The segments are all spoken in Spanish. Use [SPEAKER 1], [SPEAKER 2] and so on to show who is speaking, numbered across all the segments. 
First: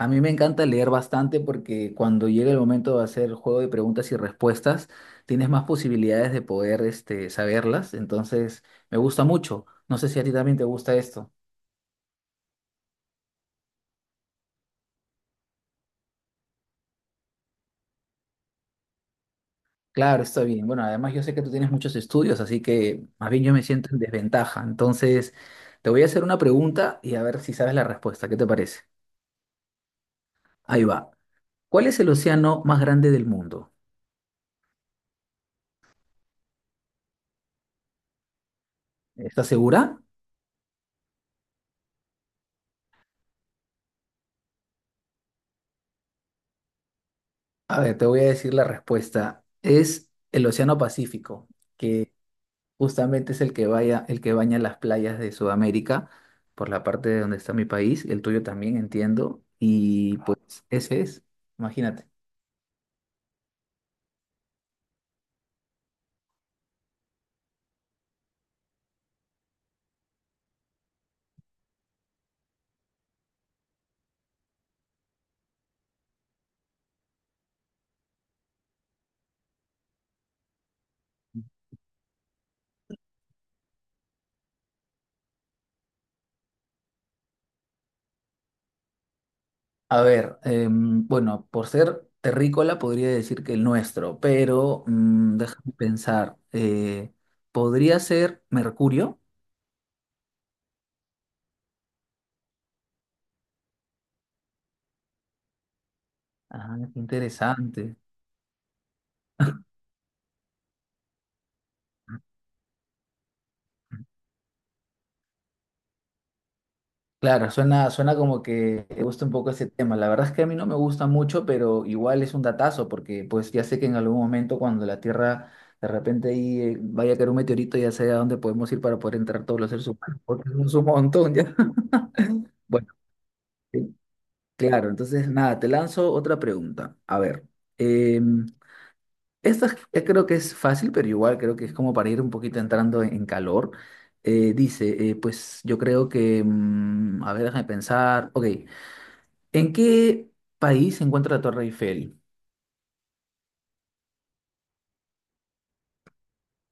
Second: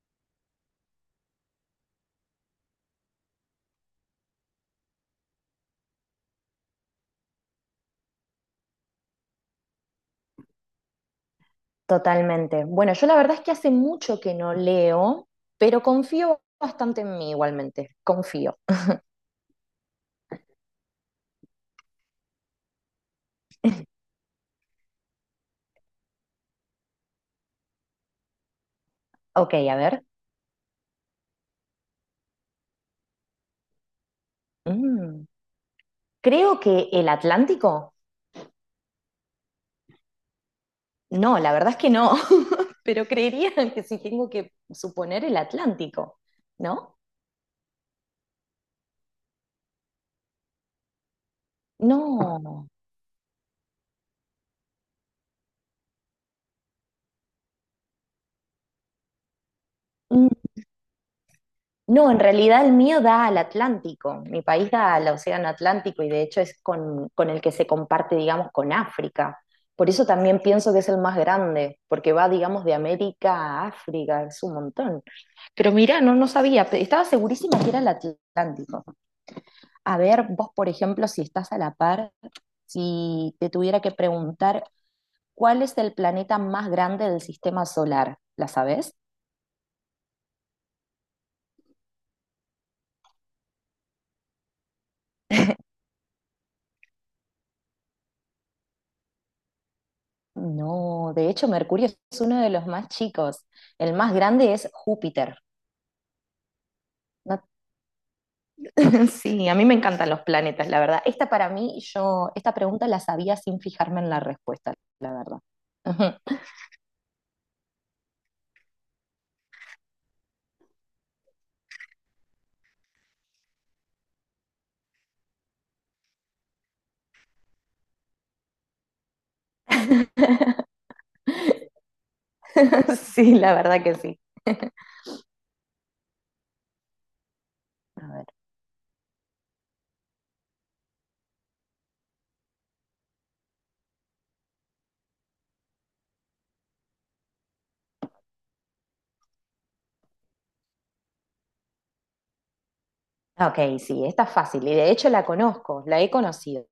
[SPEAKER 1] A mí me encanta leer bastante porque cuando llega el momento de hacer juego de preguntas y respuestas, tienes más posibilidades de poder, saberlas. Entonces, me gusta mucho. No sé si a ti también te gusta esto.
[SPEAKER 2] Totalmente. Bueno, yo la verdad es que hace mucho que no leo, pero confío bastante en mí igualmente. Confío.
[SPEAKER 1] Claro, está bien. Bueno, además yo sé que tú tienes muchos estudios, así que más bien yo me siento en desventaja. Entonces, te voy a hacer una pregunta y a ver si sabes la respuesta. ¿Qué te parece?
[SPEAKER 2] Ok, a ver.
[SPEAKER 1] Ahí va. ¿Cuál es el océano más grande del mundo?
[SPEAKER 2] Mm, creo que el Atlántico.
[SPEAKER 1] ¿Estás segura?
[SPEAKER 2] No, la verdad es que no, pero creería que si tengo que suponer el Atlántico, ¿no?
[SPEAKER 1] A ver, te voy a decir la respuesta. Es el Océano Pacífico que
[SPEAKER 2] No.
[SPEAKER 1] justamente es el que vaya, el que baña las playas de Sudamérica, por la parte de donde está mi país, el tuyo también entiendo, y
[SPEAKER 2] No.
[SPEAKER 1] pues ese es, imagínate.
[SPEAKER 2] No, en realidad el mío da al Atlántico, mi país da al Océano Atlántico y de hecho es con el que se comparte, digamos, con África. Por eso también pienso que es el más grande, porque va, digamos, de América a África, es un montón. Pero mira, no, no sabía, estaba segurísima que era el Atlántico. A ver, vos, por ejemplo, si estás a la par, si te tuviera que preguntar, ¿cuál es el planeta más grande del sistema solar? ¿La sabés?
[SPEAKER 1] A ver, bueno, por ser terrícola podría decir que el nuestro, pero déjame pensar, podría ser Mercurio.
[SPEAKER 2] No, de hecho Mercurio es uno de los más chicos. El más grande es Júpiter.
[SPEAKER 1] Ah, qué
[SPEAKER 2] No-
[SPEAKER 1] interesante.
[SPEAKER 2] Sí, a mí me encantan los planetas, la verdad. Esta para mí, yo, esta pregunta la sabía sin fijarme en la respuesta, la verdad. Ujú.
[SPEAKER 1] Claro, suena como que te gusta un poco ese tema. La verdad es que a mí no me gusta mucho, pero igual es un datazo, porque pues ya sé que en algún momento cuando la Tierra de repente ahí vaya a caer un meteorito, ya sé a dónde podemos ir para poder entrar todos los seres humanos, porque no es un montón ya. Bueno,
[SPEAKER 2] Sí, la verdad
[SPEAKER 1] eh,
[SPEAKER 2] que sí.
[SPEAKER 1] claro, entonces nada, te lanzo otra pregunta. A ver,
[SPEAKER 2] A
[SPEAKER 1] eh,
[SPEAKER 2] ver.
[SPEAKER 1] creo que es fácil, pero igual creo que es como para ir un poquito entrando en calor. Dice, pues yo creo que, a ver, déjame pensar, ok. ¿En qué país se encuentra la Torre Eiffel?
[SPEAKER 2] Ah, Ok, sí, esta es fácil y de hecho la conozco, la he conocido.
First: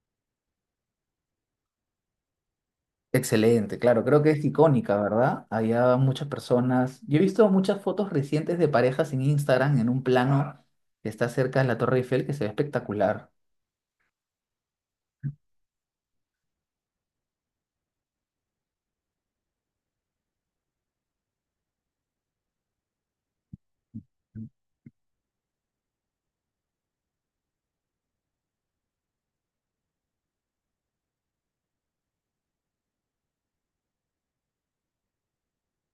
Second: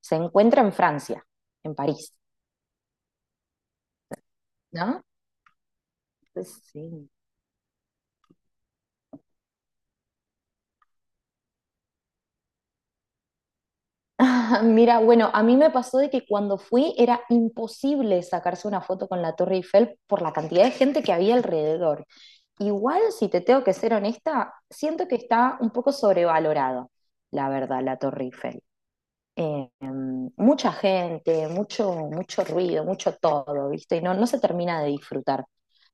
[SPEAKER 2] Se encuentra en Francia, en París,
[SPEAKER 1] Excelente, claro, creo que es icónica,
[SPEAKER 2] ¿no?
[SPEAKER 1] ¿verdad? Había muchas personas.
[SPEAKER 2] Sí.
[SPEAKER 1] Yo he visto muchas fotos recientes de parejas en Instagram en un plano que está cerca de la Torre Eiffel que se ve espectacular.
[SPEAKER 2] Ah, Mira, bueno, a mí me pasó de que cuando fui era imposible sacarse una foto con la Torre Eiffel por la cantidad de gente que había alrededor. Igual, si te tengo que ser honesta, siento que está un poco sobrevalorada, la verdad, la Torre Eiffel. Em, mucha gente, mucho, mucho ruido, mucho todo, ¿viste? Y no, no se termina de disfrutar.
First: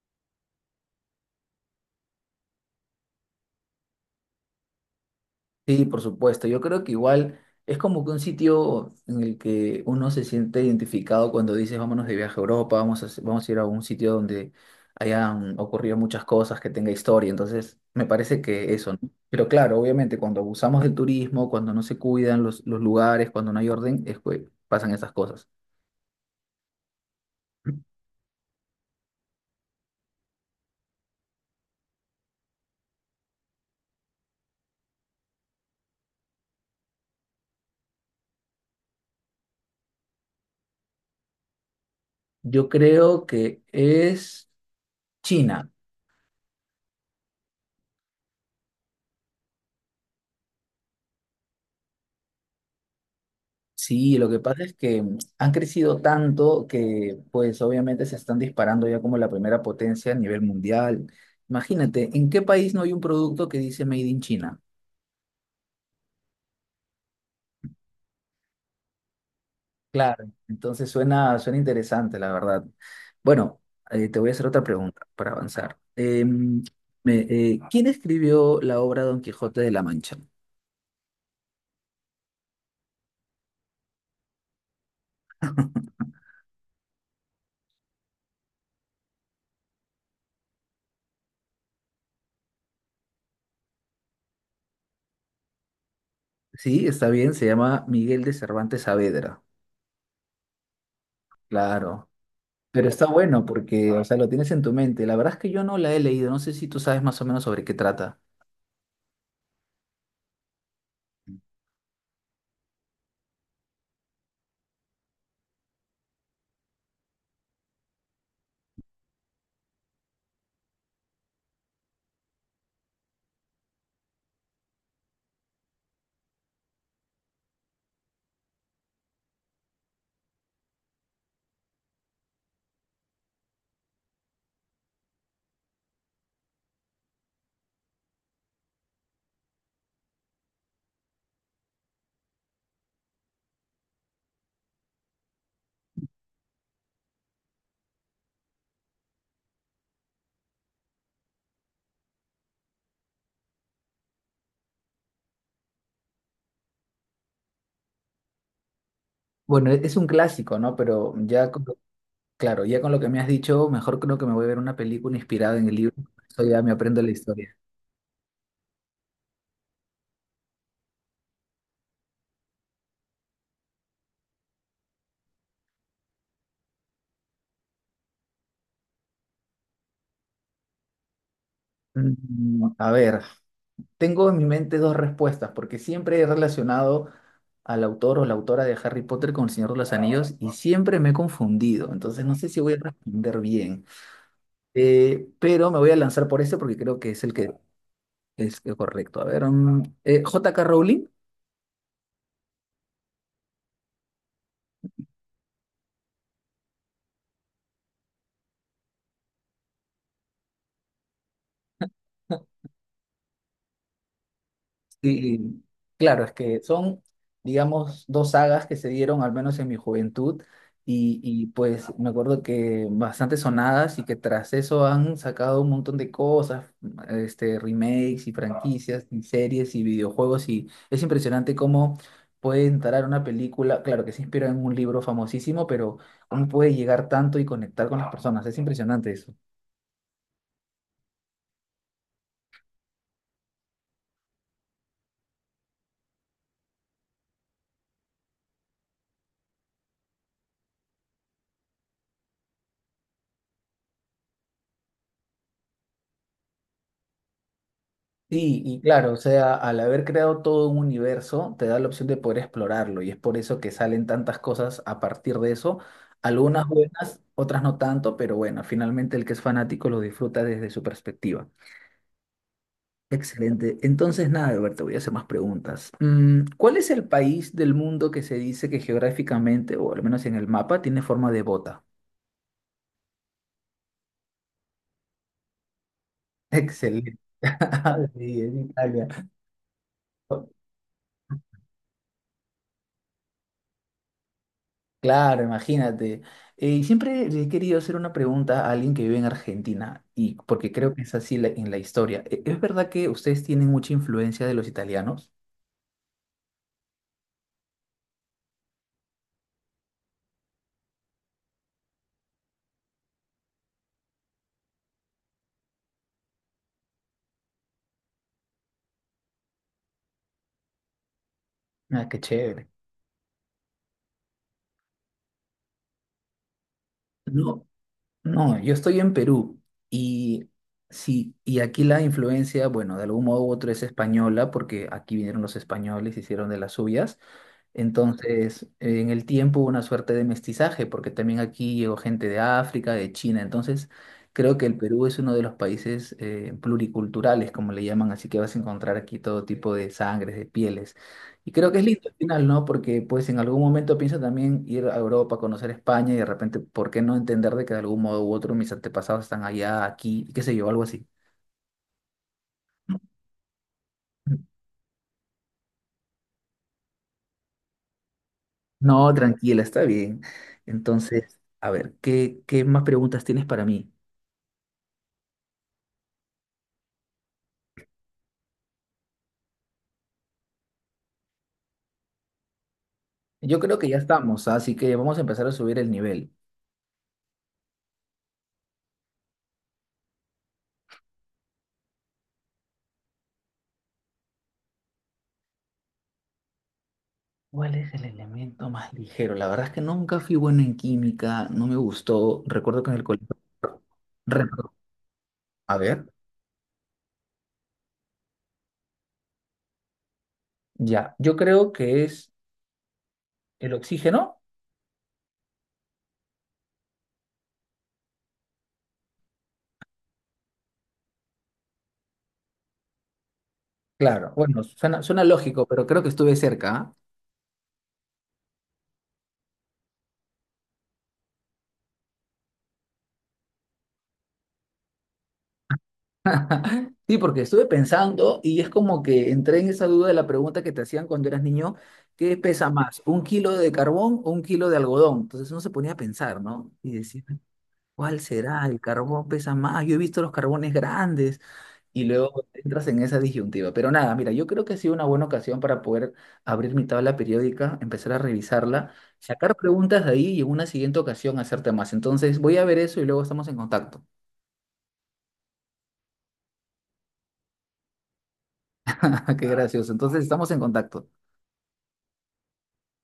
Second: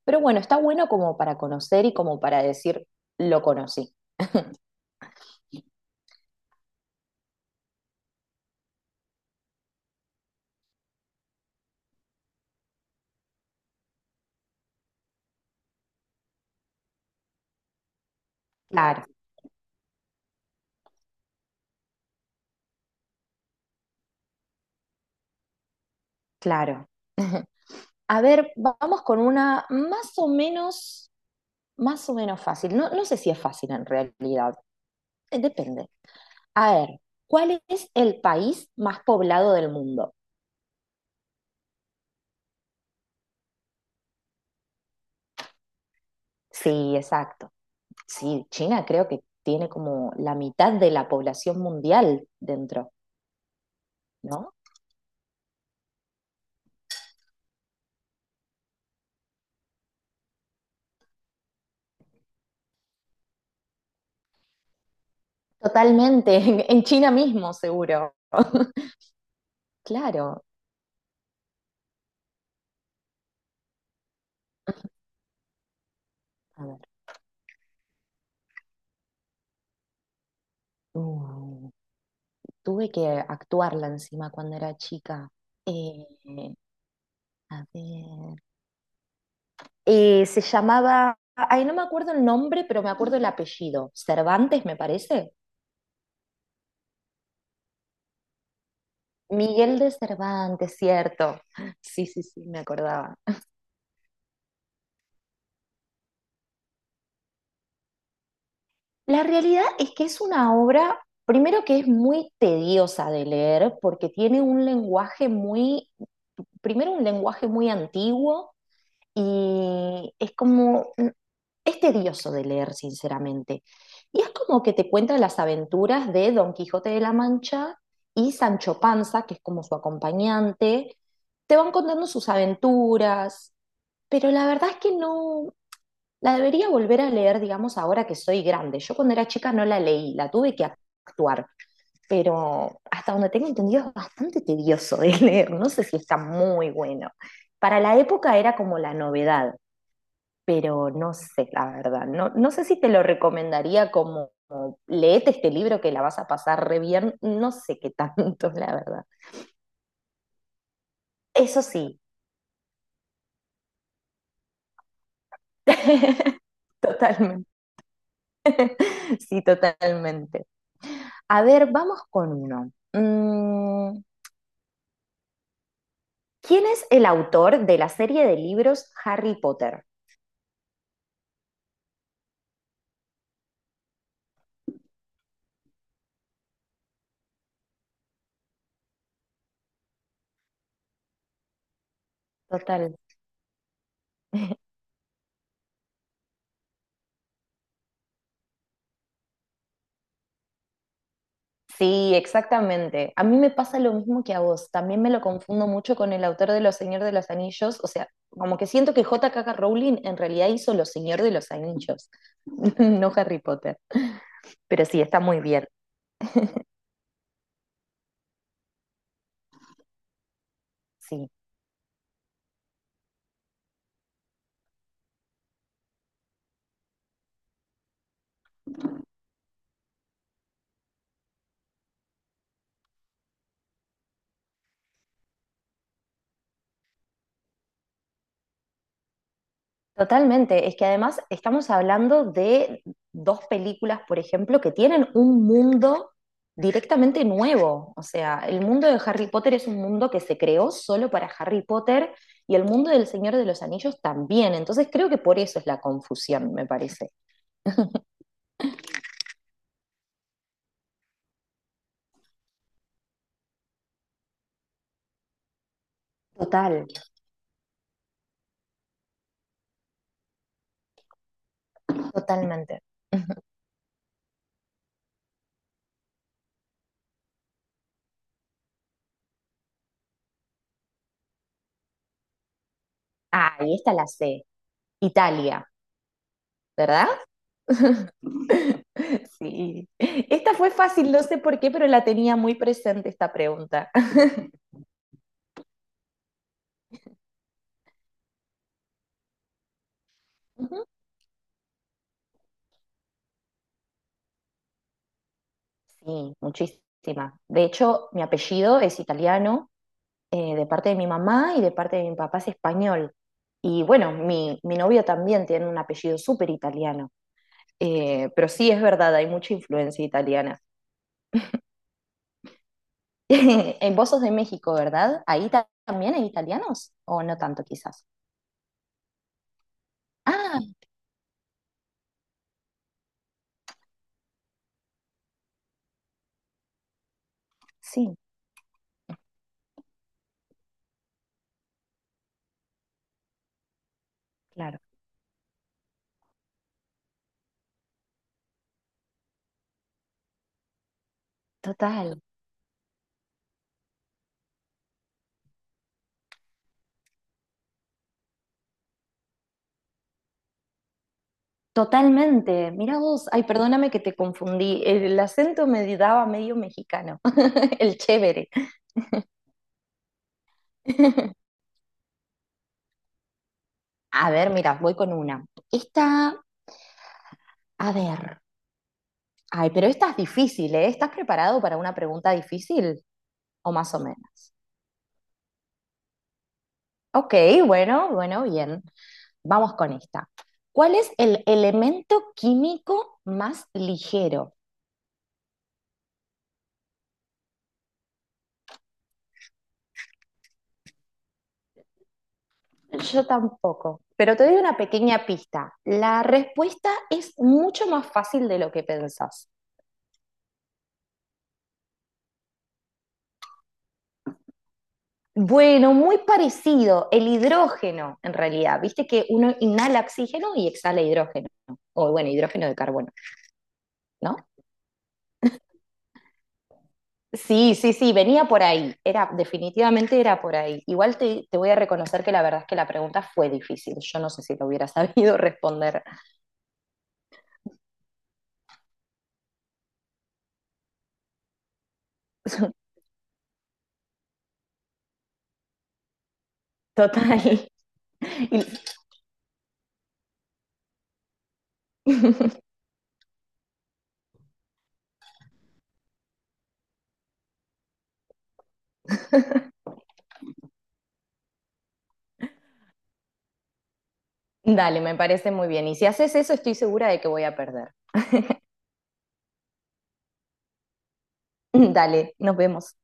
[SPEAKER 2] Pero bueno, está bueno como para conocer y como para decir, lo conocí.
[SPEAKER 1] Sí, por supuesto. Yo creo que igual es como que un sitio en el que uno se siente identificado cuando dices vámonos de viaje a Europa, vamos a ir a un sitio donde hayan ocurrido muchas cosas, que tenga historia. Entonces, me parece que eso, ¿no?
[SPEAKER 2] Claro,
[SPEAKER 1] Pero claro, obviamente cuando abusamos del turismo, cuando no se cuidan los lugares, cuando no hay orden, es que pasan esas cosas.
[SPEAKER 2] claro. A ver, vamos con una más o menos fácil. No, no sé si es fácil en realidad. Depende. A ver, ¿cuál es el país más poblado del mundo?
[SPEAKER 1] Yo creo que es China.
[SPEAKER 2] Sí, exacto. Sí, China creo que tiene como la mitad de la población mundial dentro,
[SPEAKER 1] Sí, lo que
[SPEAKER 2] ¿no?
[SPEAKER 1] pasa es que han crecido tanto que pues obviamente se están disparando ya como la primera potencia a nivel mundial. Imagínate, ¿en qué país no hay un producto que dice Made in China?
[SPEAKER 2] Totalmente, en China mismo seguro.
[SPEAKER 1] Claro,
[SPEAKER 2] Claro.
[SPEAKER 1] entonces suena interesante, la verdad. Bueno, te voy a hacer otra pregunta para avanzar.
[SPEAKER 2] A ver.
[SPEAKER 1] ¿Quién escribió la obra Don Quijote de la Mancha?
[SPEAKER 2] Uh, tuve que actuarla encima cuando era chica. Eh, a ver. Se llamaba, ay, no me acuerdo el nombre, pero me acuerdo el apellido. Cervantes, me parece.
[SPEAKER 1] Sí, está bien, se llama Miguel de Cervantes Saavedra.
[SPEAKER 2] Miguel de Cervantes, cierto. Sí,
[SPEAKER 1] Claro.
[SPEAKER 2] sí, sí, me
[SPEAKER 1] Pero está
[SPEAKER 2] acordaba.
[SPEAKER 1] bueno porque, o sea, lo tienes en tu mente. La verdad es que yo no la he leído, no sé si tú sabes más o menos sobre qué trata.
[SPEAKER 2] La realidad es que es una obra, primero que es muy tediosa de leer, porque tiene un lenguaje muy, primero un lenguaje muy antiguo y es como, es tedioso de leer, sinceramente. Y es como que te cuenta las aventuras de Don Quijote de la Mancha y Sancho Panza, que es como su acompañante. Te van contando sus aventuras, pero la verdad es que no la debería volver a leer, digamos, ahora que soy grande. Yo cuando era chica no la leí, la tuve que actuar, pero hasta donde tengo entendido es bastante tedioso de leer, no sé si está muy bueno. Para la época era como la novedad, pero no sé, la verdad. No, no sé si te lo recomendaría como, como, leete este libro que la vas a pasar re bien. No sé qué tanto, la verdad.
[SPEAKER 1] Bueno, es un clásico, ¿no? Pero ya,
[SPEAKER 2] Eso sí.
[SPEAKER 1] claro, ya con lo que me has dicho, mejor creo que me voy a ver una película inspirada en el libro. Eso ya me aprendo la
[SPEAKER 2] Totalmente.
[SPEAKER 1] historia.
[SPEAKER 2] Sí, totalmente. A ver, vamos con uno. Mm, ¿quién es el autor de la serie de libros Harry Potter?
[SPEAKER 1] A ver, tengo en mi mente dos respuestas, porque siempre he relacionado al autor o la autora de Harry Potter con El Señor de los Anillos y siempre me he confundido, entonces no sé si voy a
[SPEAKER 2] Total.
[SPEAKER 1] responder bien. Pero me voy a lanzar por ese porque creo que es el que. Es que correcto. A ver, J.K. Rowling.
[SPEAKER 2] Sí, exactamente. A mí me pasa lo mismo que a vos. También me lo confundo mucho con el autor de Los Señor de los Anillos. O sea, como que siento que J.K. Rowling en realidad hizo Los Señor de los Anillos, no Harry Potter. Pero sí, está muy
[SPEAKER 1] Sí,
[SPEAKER 2] bien.
[SPEAKER 1] claro, es que son, digamos, dos sagas que se dieron al menos en mi juventud y,
[SPEAKER 2] Sí.
[SPEAKER 1] y, pues me acuerdo que bastante sonadas y que tras eso han sacado un montón de cosas, remakes y franquicias y series y videojuegos y es impresionante cómo puede entrar una película, claro que se inspira en un libro famosísimo, pero cómo puede llegar tanto y conectar con las personas, es impresionante eso.
[SPEAKER 2] Totalmente, es que además estamos hablando de dos películas, por ejemplo, que tienen un mundo directamente nuevo. O sea, el mundo de Harry Potter es un mundo que se creó solo para Harry Potter y el mundo del Señor de los Anillos también. Entonces creo que por eso es la confusión, me parece.
[SPEAKER 1] Sí, y claro, o sea, al haber creado todo un universo, te da la opción de poder explorarlo y es por eso que salen tantas cosas a partir de eso, algunas
[SPEAKER 2] Total.
[SPEAKER 1] buenas, otras no tanto, pero bueno, finalmente el que es fanático lo disfruta desde su perspectiva.
[SPEAKER 2] Totalmente.
[SPEAKER 1] Excelente. Entonces, nada, Alberto, te voy a hacer más preguntas. ¿Cuál es el país del mundo que se dice que geográficamente, o al menos en el mapa, tiene forma de bota?
[SPEAKER 2] Ah, y esta la sé. Italia, ¿verdad?
[SPEAKER 1] Excelente. Sí, es Italia.
[SPEAKER 2] Sí. Esta fue fácil, no sé por qué, pero la tenía muy presente esta pregunta.
[SPEAKER 1] Claro, imagínate. Y siempre le he querido hacer una pregunta a alguien que vive en Argentina, y porque creo que es así en la historia. ¿Es verdad que ustedes tienen mucha influencia de los italianos?
[SPEAKER 2] Sí, muchísima. De hecho, mi apellido es italiano, de parte de mi mamá y de parte de mi papá es español. Y bueno, mi novio también tiene un apellido súper italiano. Pero sí, es verdad, hay mucha influencia italiana.
[SPEAKER 1] Ah, qué chévere.
[SPEAKER 2] En vos sos de México, ¿verdad? ¿Ahí también hay italianos? ¿O no tanto,
[SPEAKER 1] No,
[SPEAKER 2] quizás?
[SPEAKER 1] no, yo estoy en Perú y
[SPEAKER 2] Ah,
[SPEAKER 1] sí, y aquí la influencia, bueno, de algún modo u otro es española, porque aquí vinieron los españoles, hicieron de las suyas.
[SPEAKER 2] sí,
[SPEAKER 1] Entonces, en el tiempo hubo una suerte de mestizaje, porque también aquí llegó gente de África, de China. Entonces, creo que el
[SPEAKER 2] claro.
[SPEAKER 1] Perú es uno de los países pluriculturales, como le llaman, así que vas a encontrar aquí todo tipo de sangres, de pieles. Y creo que es lindo
[SPEAKER 2] Total,
[SPEAKER 1] al final, ¿no? Porque pues en algún momento pienso también ir a Europa, conocer España y de repente, ¿por qué no entender de que de algún modo u otro mis antepasados están allá, aquí, y qué sé yo, algo así?
[SPEAKER 2] totalmente. Mira vos, ay, perdóname que te confundí. El acento me daba medio mexicano, el chévere.
[SPEAKER 1] No, tranquila, está bien. Entonces, a ver, ¿qué más preguntas tienes para mí?
[SPEAKER 2] A ver, mira, voy con una. Esta, a ver. Ay, pero esta es difícil, ¿eh? ¿Estás preparado para una pregunta difícil?
[SPEAKER 1] Yo
[SPEAKER 2] O
[SPEAKER 1] creo que
[SPEAKER 2] más
[SPEAKER 1] ya
[SPEAKER 2] o
[SPEAKER 1] estamos,
[SPEAKER 2] menos.
[SPEAKER 1] ¿ah?, así que vamos a empezar a subir el nivel.
[SPEAKER 2] Ok, bueno, bueno, bien. Vamos con esta. ¿Cuál es el elemento químico más ligero?
[SPEAKER 1] ¿Cuál es el elemento más ligero? La verdad es que nunca fui bueno en química, no me gustó. Recuerdo que en el
[SPEAKER 2] Yo
[SPEAKER 1] colegio...
[SPEAKER 2] tampoco, pero te doy
[SPEAKER 1] repro-
[SPEAKER 2] una pequeña pista.
[SPEAKER 1] A ver,
[SPEAKER 2] La respuesta es mucho más fácil de lo que pensás.
[SPEAKER 1] ya. Yo creo que es el oxígeno.
[SPEAKER 2] Bueno, muy parecido, el hidrógeno en realidad, viste que uno inhala oxígeno y exhala hidrógeno, o bueno, hidrógeno de carbono,
[SPEAKER 1] Claro,
[SPEAKER 2] ¿no?
[SPEAKER 1] bueno, suena lógico, pero creo que estuve cerca, ¿ah?
[SPEAKER 2] Sí, sí, sí, venía por ahí, era, definitivamente era por ahí. Igual te voy a reconocer que la verdad es que la pregunta fue difícil, yo no sé si lo hubiera sabido responder
[SPEAKER 1] Sí, porque estuve pensando y es como que entré en esa duda de la pregunta que te hacían cuando eras niño, ¿qué pesa más, un kilo de carbón o un kilo de algodón? Entonces uno se ponía a pensar, ¿no? Y decía,
[SPEAKER 2] total.
[SPEAKER 1] ¿cuál
[SPEAKER 2] Y-
[SPEAKER 1] será? El carbón pesa más. Yo he visto los carbones grandes y luego entras en esa disyuntiva. Pero nada, mira, yo creo que ha sido una buena ocasión para poder abrir mi tabla periódica, empezar a revisarla, sacar preguntas de ahí y en una siguiente ocasión hacerte más. Entonces voy a ver eso y luego estamos en contacto.
[SPEAKER 2] Dale, me parece muy bien, y si haces eso estoy segura de que voy a perder.
[SPEAKER 1] Qué gracioso. Entonces estamos en contacto.
[SPEAKER 2] Dale, nos vemos.